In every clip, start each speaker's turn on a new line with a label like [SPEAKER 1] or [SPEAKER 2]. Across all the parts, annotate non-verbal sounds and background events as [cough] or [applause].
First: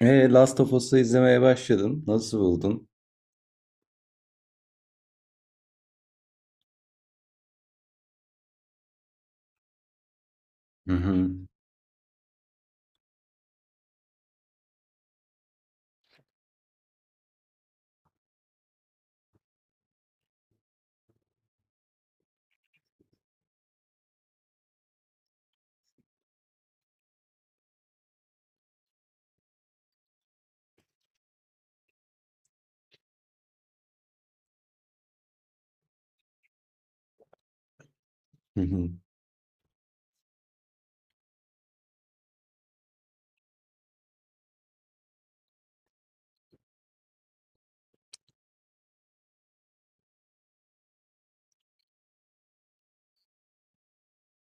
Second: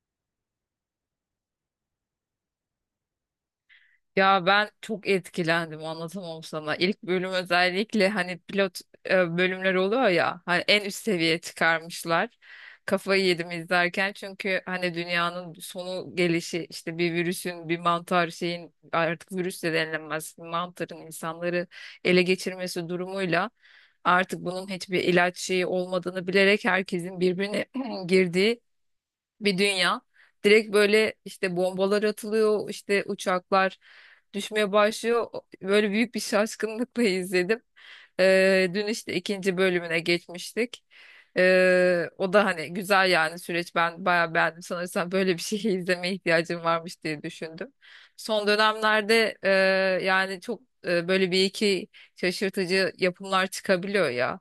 [SPEAKER 1] Last of Us'ı izlemeye başladın. Nasıl buldun?
[SPEAKER 2] Ya ben çok etkilendim anlatamam sana. İlk bölüm özellikle hani pilot bölümler oluyor ya hani en
[SPEAKER 1] Hı
[SPEAKER 2] üst
[SPEAKER 1] hı.
[SPEAKER 2] seviyeye çıkarmışlar. Kafayı yedim izlerken çünkü hani dünyanın sonu gelişi işte bir virüsün bir mantar şeyin artık virüs de denilemez mantarın insanları ele geçirmesi durumuyla artık bunun hiçbir ilaç şeyi olmadığını bilerek herkesin birbirine [clears throat] girdiği bir dünya. Direkt böyle işte bombalar atılıyor, işte uçaklar düşmeye başlıyor. Böyle büyük bir şaşkınlıkla [laughs] izledim.
[SPEAKER 1] Hı
[SPEAKER 2] Dün
[SPEAKER 1] hı.
[SPEAKER 2] işte ikinci bölümüne geçmiştik. O da hani güzel yani süreç ben bayağı beğendim. Sanırsam böyle bir şey [laughs] izlemeye ihtiyacım varmış diye düşündüm. Son dönemlerde yani çok böyle bir iki şaşırtıcı yapımlar çıkabiliyor ya.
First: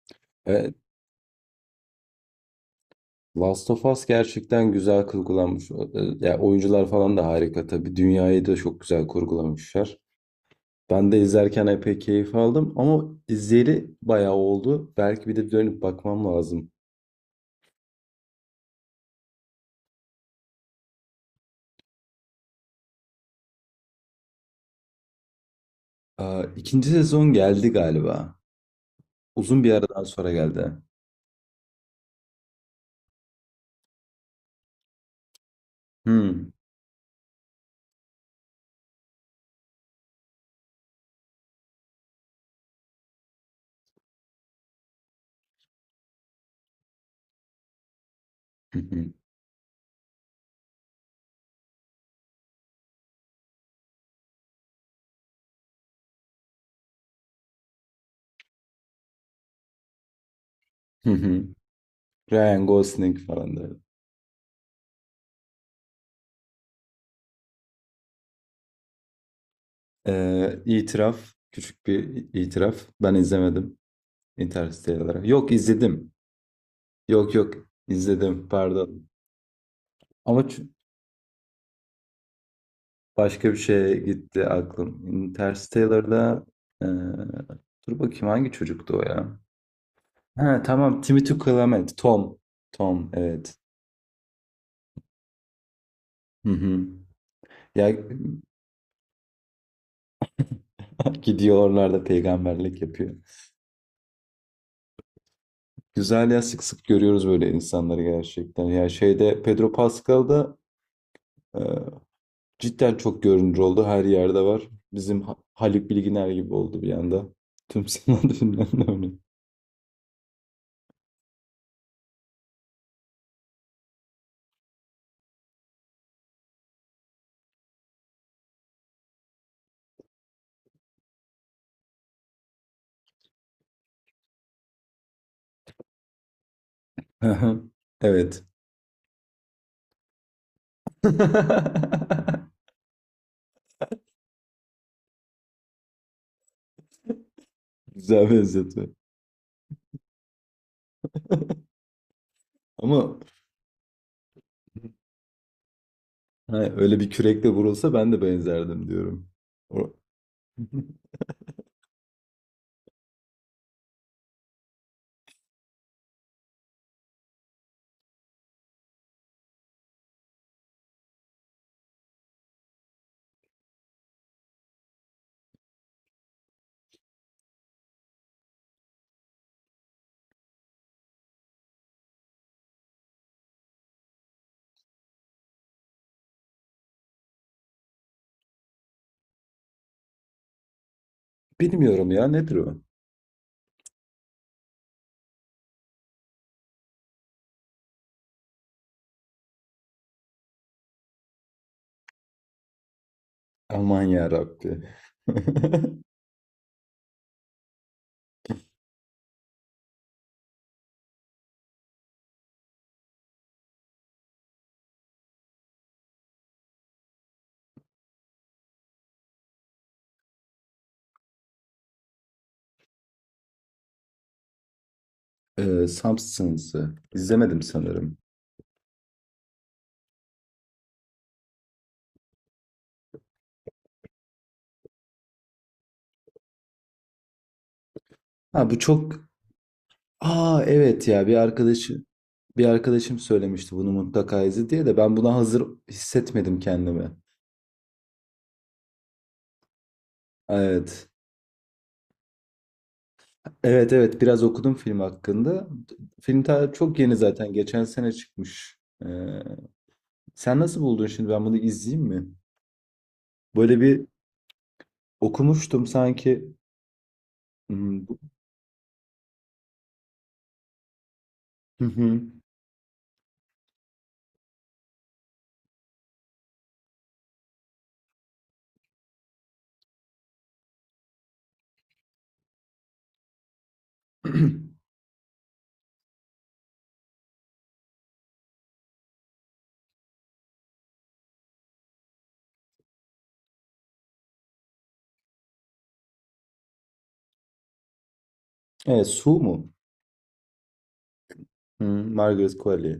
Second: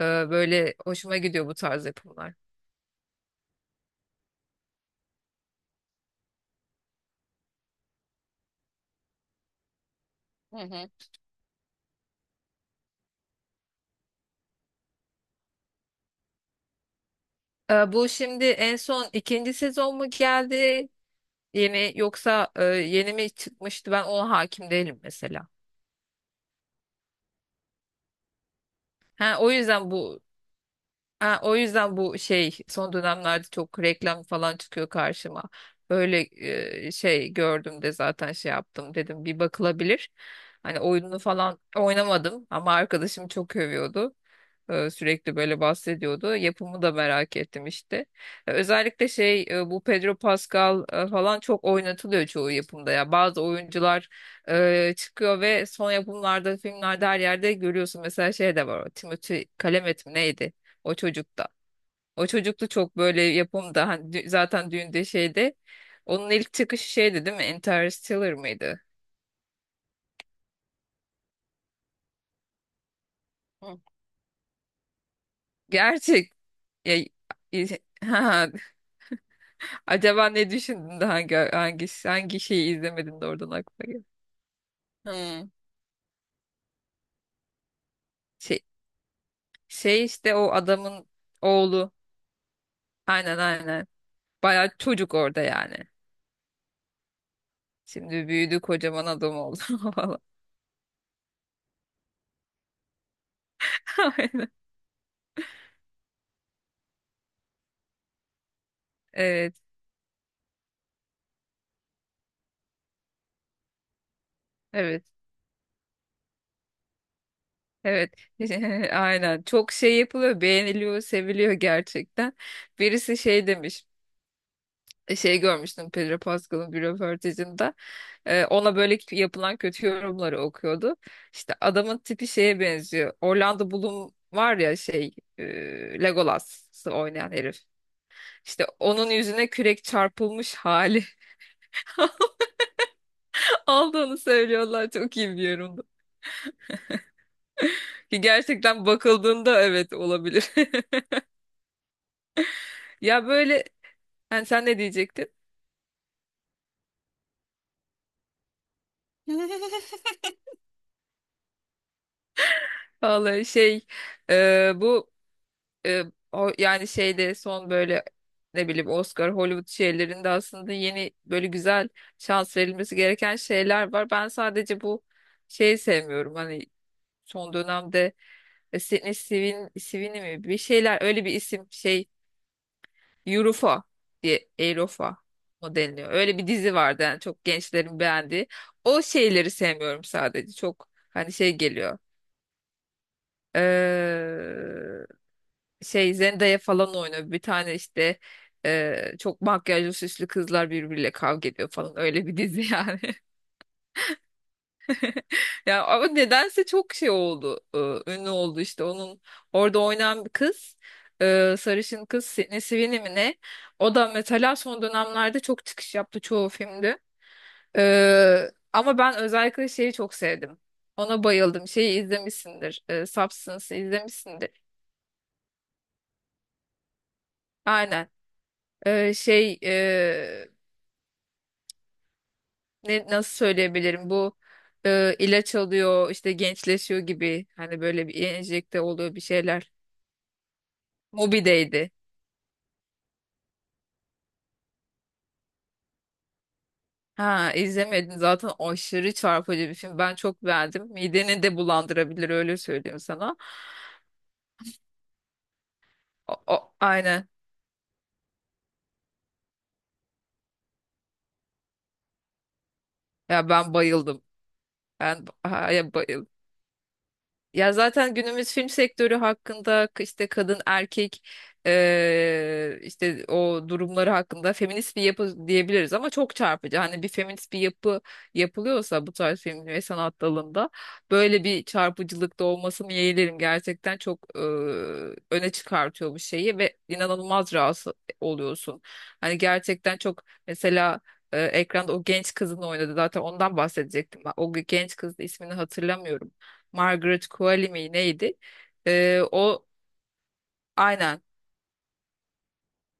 [SPEAKER 2] Ee, Böyle
[SPEAKER 1] Evet,
[SPEAKER 2] hoşuma gidiyor bu tarz yapımlar.
[SPEAKER 1] Last of Us gerçekten güzel kurgulanmış. Ya oyuncular falan da harika tabii. Dünyayı da çok güzel kurgulamışlar. Ben de izlerken epey keyif aldım ama izleri bayağı oldu. Belki bir de dönüp bakmam lazım.
[SPEAKER 2] Bu şimdi en son ikinci sezon mu geldi? Yeni yoksa yeni mi çıkmıştı? Ben ona hakim değilim mesela.
[SPEAKER 1] Aa, ikinci sezon geldi galiba.
[SPEAKER 2] Ha, o
[SPEAKER 1] Uzun bir
[SPEAKER 2] yüzden
[SPEAKER 1] aradan
[SPEAKER 2] bu
[SPEAKER 1] sonra geldi.
[SPEAKER 2] Ha, o yüzden bu şey son dönemlerde çok reklam falan çıkıyor karşıma. Böyle
[SPEAKER 1] Hı
[SPEAKER 2] şey gördüm de zaten şey yaptım dedim bir bakılabilir. Hani oyununu falan oynamadım ama arkadaşım çok övüyordu. E, sürekli böyle bahsediyordu. Yapımı da merak ettim işte. E,
[SPEAKER 1] hı
[SPEAKER 2] özellikle
[SPEAKER 1] hı.
[SPEAKER 2] şey bu Pedro Pascal falan çok oynatılıyor çoğu yapımda ya. Bazı oyuncular çıkıyor ve son yapımlarda, filmlerde her yerde görüyorsun. Mesela şey de var. O Timothée Chalamet mi neydi? O
[SPEAKER 1] Hı hı.
[SPEAKER 2] çocukta. O
[SPEAKER 1] Ryan
[SPEAKER 2] çocuklu çok
[SPEAKER 1] Gosling
[SPEAKER 2] böyle
[SPEAKER 1] falan da.
[SPEAKER 2] yapımda hani zaten düğünde şeyde onun ilk çıkışı şeydi değil mi? Interstellar mıydı?
[SPEAKER 1] İtiraf, küçük bir itiraf. Ben izlemedim.
[SPEAKER 2] Hı.
[SPEAKER 1] Interstellar. Yok izledim.
[SPEAKER 2] Gerçek. Ya,
[SPEAKER 1] Yok yok
[SPEAKER 2] i- [laughs] ha,
[SPEAKER 1] izledim, pardon.
[SPEAKER 2] acaba
[SPEAKER 1] Ama
[SPEAKER 2] ne düşündün de hangi hangi şeyi izlemedin de
[SPEAKER 1] başka
[SPEAKER 2] oradan
[SPEAKER 1] bir
[SPEAKER 2] aklına
[SPEAKER 1] şeye
[SPEAKER 2] geldi.
[SPEAKER 1] gitti aklım.
[SPEAKER 2] Hmm.
[SPEAKER 1] Interstellar'da eee, dur bakayım hangi
[SPEAKER 2] Şey,
[SPEAKER 1] çocuktu o ya?
[SPEAKER 2] şey işte o
[SPEAKER 1] Ha tamam
[SPEAKER 2] adamın
[SPEAKER 1] Timothy
[SPEAKER 2] oğlu.
[SPEAKER 1] Chalamet. Tom. Tom
[SPEAKER 2] Aynen,
[SPEAKER 1] evet.
[SPEAKER 2] aynen. Bayağı çocuk orada yani.
[SPEAKER 1] Hı hı. Ya
[SPEAKER 2] Şimdi büyüdü kocaman adam oldu [laughs] falan.
[SPEAKER 1] [laughs] gidiyor oralarda peygamberlik yapıyor.
[SPEAKER 2] Aynen.
[SPEAKER 1] Güzel ya, sık sık görüyoruz böyle insanları gerçekten. Ya şeyde
[SPEAKER 2] Evet.
[SPEAKER 1] Pedro Pascal'da cidden çok görünür oldu. Her yerde var.
[SPEAKER 2] Evet.
[SPEAKER 1] Bizim Haluk Bilginer gibi oldu bir anda. Tüm
[SPEAKER 2] Evet,
[SPEAKER 1] sanat [laughs] filmlerinde
[SPEAKER 2] [laughs]
[SPEAKER 1] oynuyor.
[SPEAKER 2] aynen. Çok şey yapılıyor, beğeniliyor, seviliyor gerçekten. Birisi şey demiş, şey görmüştüm Pedro Pascal'ın bir röportajında. Ona böyle yapılan kötü yorumları okuyordu. İşte adamın tipi şeye benziyor. Orlando Bloom var ya şey, Legolas'ı oynayan herif.
[SPEAKER 1] Aha, evet.
[SPEAKER 2] İşte onun yüzüne kürek çarpılmış hali
[SPEAKER 1] [laughs]
[SPEAKER 2] [laughs] aldığını söylüyorlar. Çok iyi bir yorumdu. Ki
[SPEAKER 1] Güzel
[SPEAKER 2] gerçekten
[SPEAKER 1] benzetme.
[SPEAKER 2] bakıldığında evet olabilir. [laughs]
[SPEAKER 1] Ama
[SPEAKER 2] Ya böyle, yani sen ne diyecektin?
[SPEAKER 1] ha, öyle bir kürekle vurulsa ben de benzerdim diyorum.
[SPEAKER 2] [laughs]
[SPEAKER 1] O- [laughs]
[SPEAKER 2] Vallahi şey bu e, yani şeyde son böyle ne bileyim Oscar Hollywood şeylerinde aslında yeni böyle güzel şans verilmesi gereken şeyler var. Ben sadece bu şeyi sevmiyorum. Hani son dönemde Sydney Sweeney, Sweeney mi bir şeyler öyle bir isim şey Eurofa diye Eurofa mı deniliyor. Öyle bir dizi vardı yani çok gençlerin beğendiği. O şeyleri sevmiyorum sadece. Çok hani şey geliyor.
[SPEAKER 1] Bilmiyorum ya, nedir o?
[SPEAKER 2] Eee, şey Zendaya falan oynuyor. Bir tane işte çok makyajlı süslü kızlar birbiriyle kavga ediyor falan öyle bir dizi yani. [laughs]
[SPEAKER 1] Aman ya Rabbi.
[SPEAKER 2] Ya
[SPEAKER 1] [laughs]
[SPEAKER 2] ama nedense çok şey oldu. Ünlü oldu işte onun orada oynayan bir kız. Sarışın kız Sydney Sweeney mi ne? O da mesela son dönemlerde çok çıkış yaptı çoğu filmde. E, ama ben özellikle şeyi çok sevdim. Ona bayıldım. Şeyi izlemişsindir. E, Substance'ı izlemişsindir.
[SPEAKER 1] Substance'ı izlemedim
[SPEAKER 2] Aynen.
[SPEAKER 1] sanırım.
[SPEAKER 2] E, şey ne, nasıl söyleyebilirim bu ilaç alıyor işte gençleşiyor gibi hani böyle bir
[SPEAKER 1] Ha bu
[SPEAKER 2] enjekte oluyor bir
[SPEAKER 1] çok...
[SPEAKER 2] şeyler.
[SPEAKER 1] Aa evet, ya bir
[SPEAKER 2] Mobi'deydi.
[SPEAKER 1] arkadaşı bir arkadaşım söylemişti bunu mutlaka izle diye de ben buna hazır hissetmedim kendimi.
[SPEAKER 2] Ha izlemedim zaten aşırı çarpıcı bir film. Ben çok beğendim.
[SPEAKER 1] Evet.
[SPEAKER 2] Mideni de bulandırabilir öyle söyleyeyim sana.
[SPEAKER 1] Evet evet, biraz okudum film hakkında. Film ta çok yeni,
[SPEAKER 2] Aynen.
[SPEAKER 1] zaten geçen sene çıkmış. Ee, sen nasıl buldun şimdi, ben bunu izleyeyim mi?
[SPEAKER 2] Ya ben
[SPEAKER 1] Böyle bir
[SPEAKER 2] bayıldım. Ben
[SPEAKER 1] okumuştum
[SPEAKER 2] ya bayıldım.
[SPEAKER 1] sanki.
[SPEAKER 2] Ya
[SPEAKER 1] Hmm,
[SPEAKER 2] zaten günümüz film sektörü hakkında işte kadın erkek
[SPEAKER 1] hı hı.
[SPEAKER 2] işte o durumları hakkında feminist bir yapı diyebiliriz ama çok çarpıcı. Hani bir feminist bir yapı yapılıyorsa bu tarz film ve sanat dalında böyle bir çarpıcılıkta olmasını yeğlerim. Gerçekten çok öne çıkartıyor bu şeyi ve inanılmaz rahatsız oluyorsun. Hani gerçekten çok mesela ekranda o genç kızın oynadı zaten ondan bahsedecektim ben. O genç kızın ismini hatırlamıyorum. Margaret Qualley mi neydi?
[SPEAKER 1] Evet, Su
[SPEAKER 2] O
[SPEAKER 1] mu?
[SPEAKER 2] aynen.
[SPEAKER 1] Hı, Margaret Qualley.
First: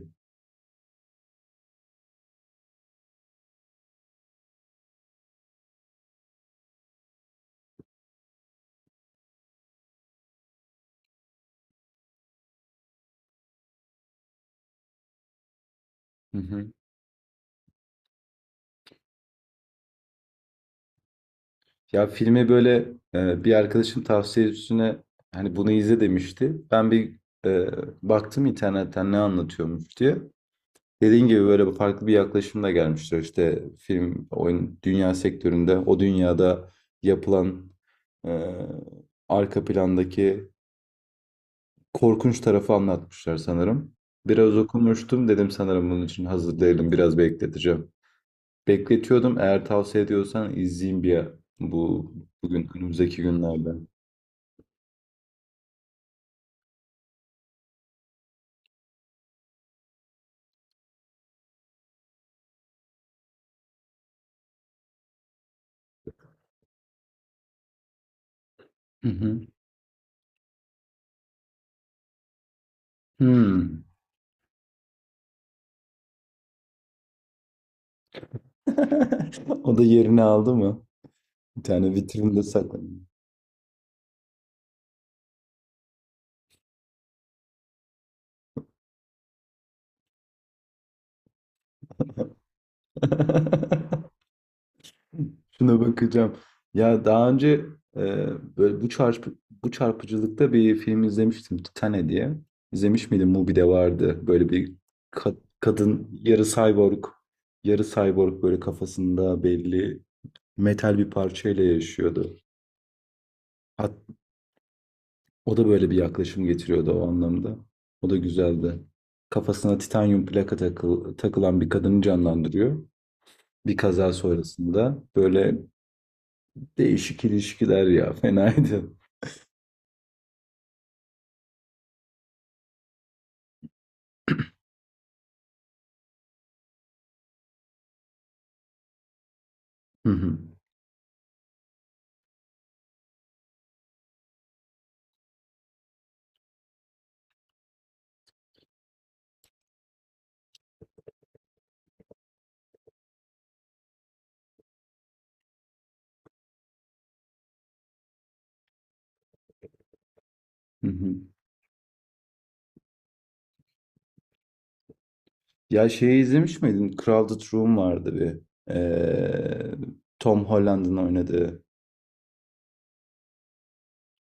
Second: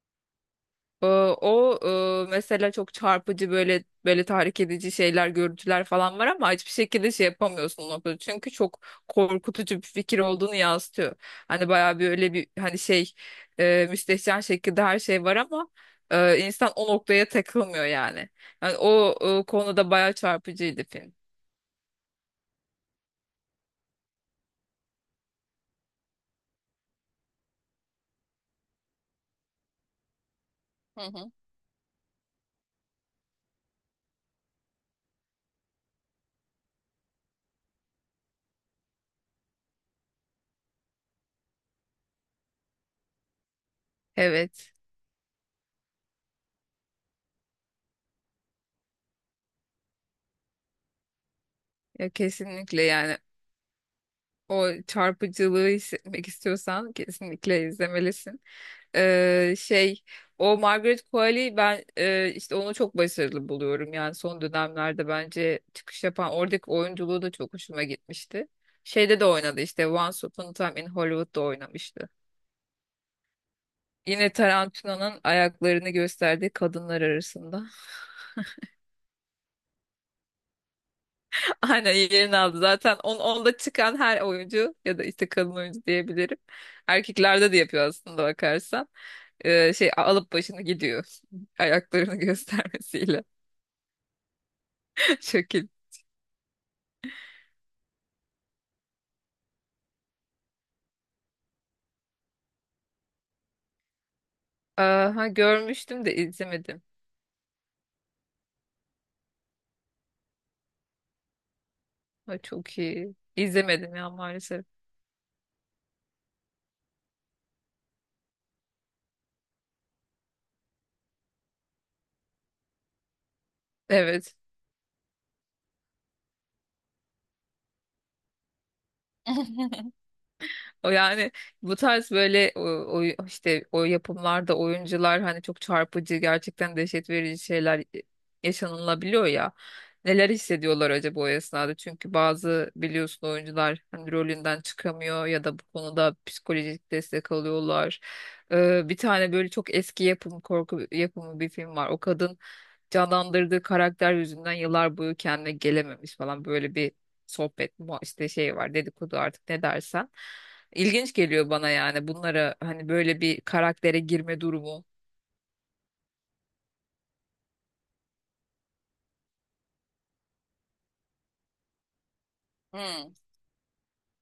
[SPEAKER 2] Ee, O mesela çok çarpıcı böyle tahrik edici şeyler, görüntüler falan var ama hiçbir şekilde şey yapamıyorsun o noktada. Çünkü çok korkutucu bir fikir olduğunu yansıtıyor. Hani bayağı bir öyle bir hani şey müstehcen şekilde her şey var ama
[SPEAKER 1] Hı
[SPEAKER 2] insan
[SPEAKER 1] hı.
[SPEAKER 2] o noktaya takılmıyor yani. Yani o konuda bayağı çarpıcıydı film.
[SPEAKER 1] Ya filmi böyle bir arkadaşım tavsiye üstüne hani bunu izle demişti. Ben bir e, baktım internetten ne anlatıyormuş diye.
[SPEAKER 2] Hı
[SPEAKER 1] Dediğin
[SPEAKER 2] hı.
[SPEAKER 1] gibi böyle bir farklı bir yaklaşımla gelmiştir. İşte film, oyun, dünya sektöründe o dünyada yapılan e, arka plandaki korkunç tarafı anlatmışlar sanırım. Biraz
[SPEAKER 2] Evet.
[SPEAKER 1] okumuştum dedim, sanırım bunun için hazır değilim, biraz bekleteceğim. Bekletiyordum, eğer tavsiye ediyorsan izleyeyim bir
[SPEAKER 2] Ya
[SPEAKER 1] bu bugün,
[SPEAKER 2] kesinlikle, yani
[SPEAKER 1] önümüzdeki günlerde.
[SPEAKER 2] o çarpıcılığı hissetmek istiyorsan kesinlikle izlemelisin. Şey o Margaret Qualley ben işte onu çok başarılı buluyorum. Yani son dönemlerde bence çıkış yapan oradaki oyunculuğu da çok hoşuma gitmişti.
[SPEAKER 1] Hı
[SPEAKER 2] Şeyde de
[SPEAKER 1] hı.
[SPEAKER 2] oynadı işte Once Upon a Time in Hollywood'da oynamıştı.
[SPEAKER 1] Hmm.
[SPEAKER 2] Yine Tarantino'nun ayaklarını gösterdiği kadınlar arasında.
[SPEAKER 1] [laughs] O da yerini aldı mı? Bir
[SPEAKER 2] Aynen
[SPEAKER 1] tane
[SPEAKER 2] yerini
[SPEAKER 1] vitrinde
[SPEAKER 2] aldı zaten.
[SPEAKER 1] saklanıyor.
[SPEAKER 2] Onda çıkan her oyuncu ya da işte kadın oyuncu diyebilirim. Erkeklerde de yapıyor aslında bakarsan. Şey alıp başını gidiyor. [laughs] Ayaklarını göstermesiyle.
[SPEAKER 1] [laughs]
[SPEAKER 2] [laughs] Şekil.
[SPEAKER 1] Şuna bakacağım. Ya daha önce e, böyle bu bu çarpıcılıkta bir film izlemiştim, Titane diye. İzlemiş miydin? Mubi'de vardı. Böyle bir
[SPEAKER 2] Aha, görmüştüm
[SPEAKER 1] kadın
[SPEAKER 2] de
[SPEAKER 1] yarı
[SPEAKER 2] izlemedim.
[SPEAKER 1] cyborg, yarı cyborg böyle kafasında belli metal bir parçayla yaşıyordu.
[SPEAKER 2] Ay, çok iyi.
[SPEAKER 1] Hat,
[SPEAKER 2] İzlemedim ya maalesef.
[SPEAKER 1] o da böyle bir yaklaşım getiriyordu o anlamda. O da güzeldi. Kafasına titanyum plaka takılan bir kadını canlandırıyor. Bir kaza
[SPEAKER 2] Evet.
[SPEAKER 1] sonrasında böyle değişik ilişkiler, ya fenaydı.
[SPEAKER 2] [laughs] O yani bu tarz böyle işte o yapımlarda oyuncular hani çok çarpıcı gerçekten dehşet verici şeyler yaşanılabiliyor ya.
[SPEAKER 1] Hı
[SPEAKER 2] Neler
[SPEAKER 1] hı.
[SPEAKER 2] hissediyorlar acaba o esnada? Çünkü bazı biliyorsun oyuncular hani rolünden çıkamıyor ya da bu konuda psikolojik destek alıyorlar. Bir tane böyle çok eski yapım korku yapımı bir film var. O kadın canlandırdığı karakter yüzünden yıllar boyu kendine gelememiş falan böyle bir sohbet mu işte şey var dedikodu artık ne dersen.
[SPEAKER 1] Hı
[SPEAKER 2] İlginç
[SPEAKER 1] hı.
[SPEAKER 2] geliyor bana yani bunlara hani böyle bir karaktere girme durumu.
[SPEAKER 1] Ya şeyi izlemiş miydin? Crowded Room vardı bir. Ee, Tom Holland'ın oynadığı.
[SPEAKER 2] Hmm.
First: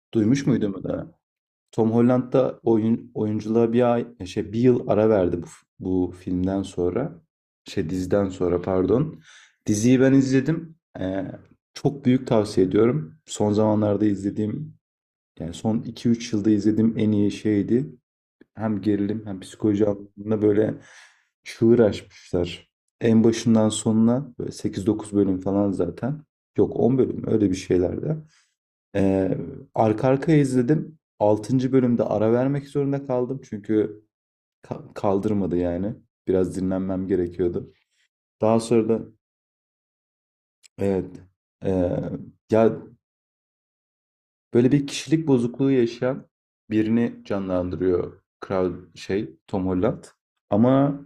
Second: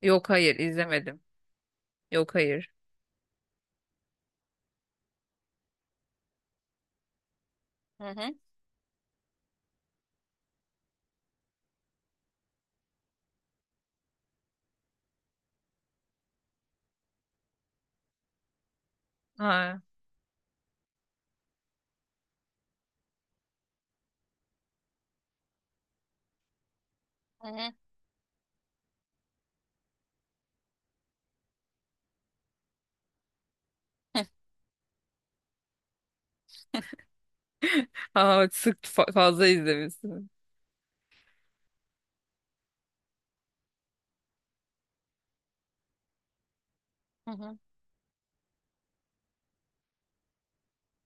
[SPEAKER 2] Yok,
[SPEAKER 1] Duymuş
[SPEAKER 2] hayır
[SPEAKER 1] muydun mu da?
[SPEAKER 2] izlemedim.
[SPEAKER 1] Tom Holland
[SPEAKER 2] Yok,
[SPEAKER 1] da
[SPEAKER 2] hayır.
[SPEAKER 1] oyun, oyunculuğa bir ay, şey, bir yıl ara verdi bu, bu filmden sonra. Şey
[SPEAKER 2] Hı
[SPEAKER 1] diziden
[SPEAKER 2] hı.
[SPEAKER 1] sonra, pardon. Diziyi ben izledim. Çok büyük tavsiye ediyorum. Son zamanlarda izlediğim, yani son iki üç yılda izlediğim en iyi şeydi. Hem gerilim hem
[SPEAKER 2] Ha.
[SPEAKER 1] psikoloji anlamında böyle çığır açmışlar. En başından sonuna böyle 8-9 bölüm falan zaten. Yok 10 bölüm,
[SPEAKER 2] Hı
[SPEAKER 1] öyle bir
[SPEAKER 2] hı.
[SPEAKER 1] şeylerde. Ee, arka arkaya izledim. 6. bölümde ara vermek zorunda kaldım. Çünkü kaldırmadı yani. Biraz dinlenmem gerekiyordu.
[SPEAKER 2] Aa,
[SPEAKER 1] Daha sonra da
[SPEAKER 2] fazla izlemişsin.
[SPEAKER 1] evet, ee, ya böyle bir kişilik bozukluğu yaşayan birini
[SPEAKER 2] Hı hı.
[SPEAKER 1] canlandırıyor, kral şey Tom Holland. Ama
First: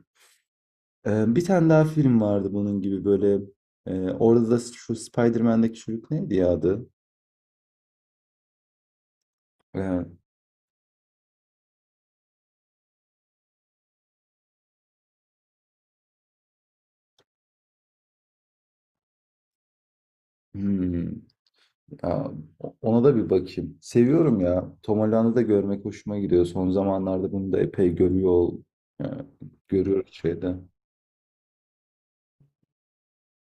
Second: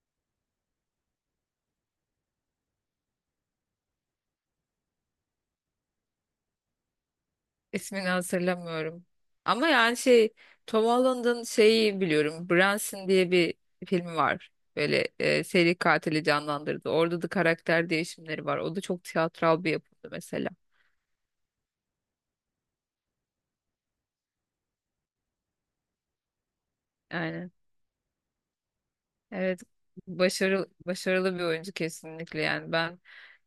[SPEAKER 1] Bir tane daha film vardı bunun gibi böyle. Orada da şu Spider-Man'deki çocuk neydi ya adı?
[SPEAKER 2] İsmini hatırlamıyorum. Ama yani
[SPEAKER 1] Ee,
[SPEAKER 2] şey Tom Holland'ın şeyi biliyorum. Branson diye bir filmi var. Böyle seri katili canlandırdı. Orada da karakter değişimleri var. O da çok tiyatral bir yapımdı mesela.
[SPEAKER 1] hmm, ya, ona da bir bakayım. Seviyorum ya. Tom Holland'ı da görmek hoşuma gidiyor. Son zamanlarda
[SPEAKER 2] Aynen.
[SPEAKER 1] bunu da epey e,
[SPEAKER 2] Evet,
[SPEAKER 1] görüyoruz şeyde.
[SPEAKER 2] başarılı bir oyuncu kesinlikle, yani ben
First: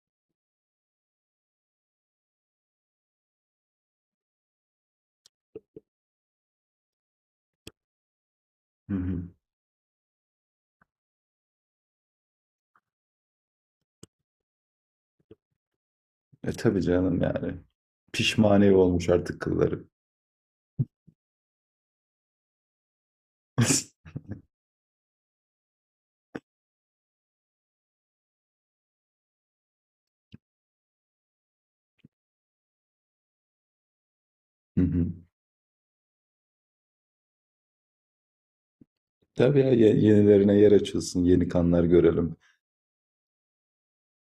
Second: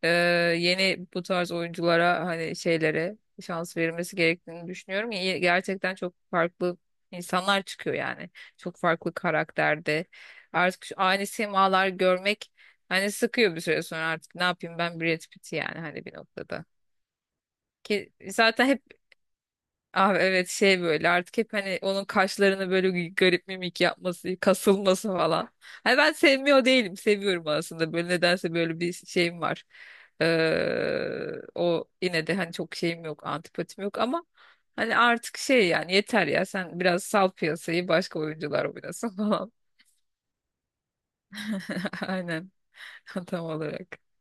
[SPEAKER 2] e, yeni bu tarz oyunculara hani şeylere şans verilmesi gerektiğini düşünüyorum. Gerçekten çok farklı insanlar çıkıyor yani. Çok
[SPEAKER 1] Hı
[SPEAKER 2] farklı
[SPEAKER 1] hı.
[SPEAKER 2] karakterde. Artık şu aynı simalar görmek hani sıkıyor bir süre sonra, artık ne yapayım ben Brad Pitt yani hani bir
[SPEAKER 1] E
[SPEAKER 2] noktada.
[SPEAKER 1] tabii canım yani.
[SPEAKER 2] Ki zaten
[SPEAKER 1] Pişmaniye
[SPEAKER 2] hep
[SPEAKER 1] olmuş artık kılları.
[SPEAKER 2] Abi evet şey böyle artık hep hani onun kaşlarını böyle garip mimik
[SPEAKER 1] [laughs]
[SPEAKER 2] yapması, kasılması falan. Hani ben sevmiyor değilim. Seviyorum aslında. Böyle nedense böyle bir şeyim var. O yine de hani çok şeyim yok, antipatim yok ama
[SPEAKER 1] Hı
[SPEAKER 2] hani
[SPEAKER 1] hı.
[SPEAKER 2] artık şey yani yeter ya, sen biraz sal piyasayı başka oyuncular oynasın falan.
[SPEAKER 1] Tabii ya, yenilerine yer açılsın, yeni kanlar
[SPEAKER 2] [laughs]
[SPEAKER 1] görelim.
[SPEAKER 2] Aynen. [laughs] Tam olarak.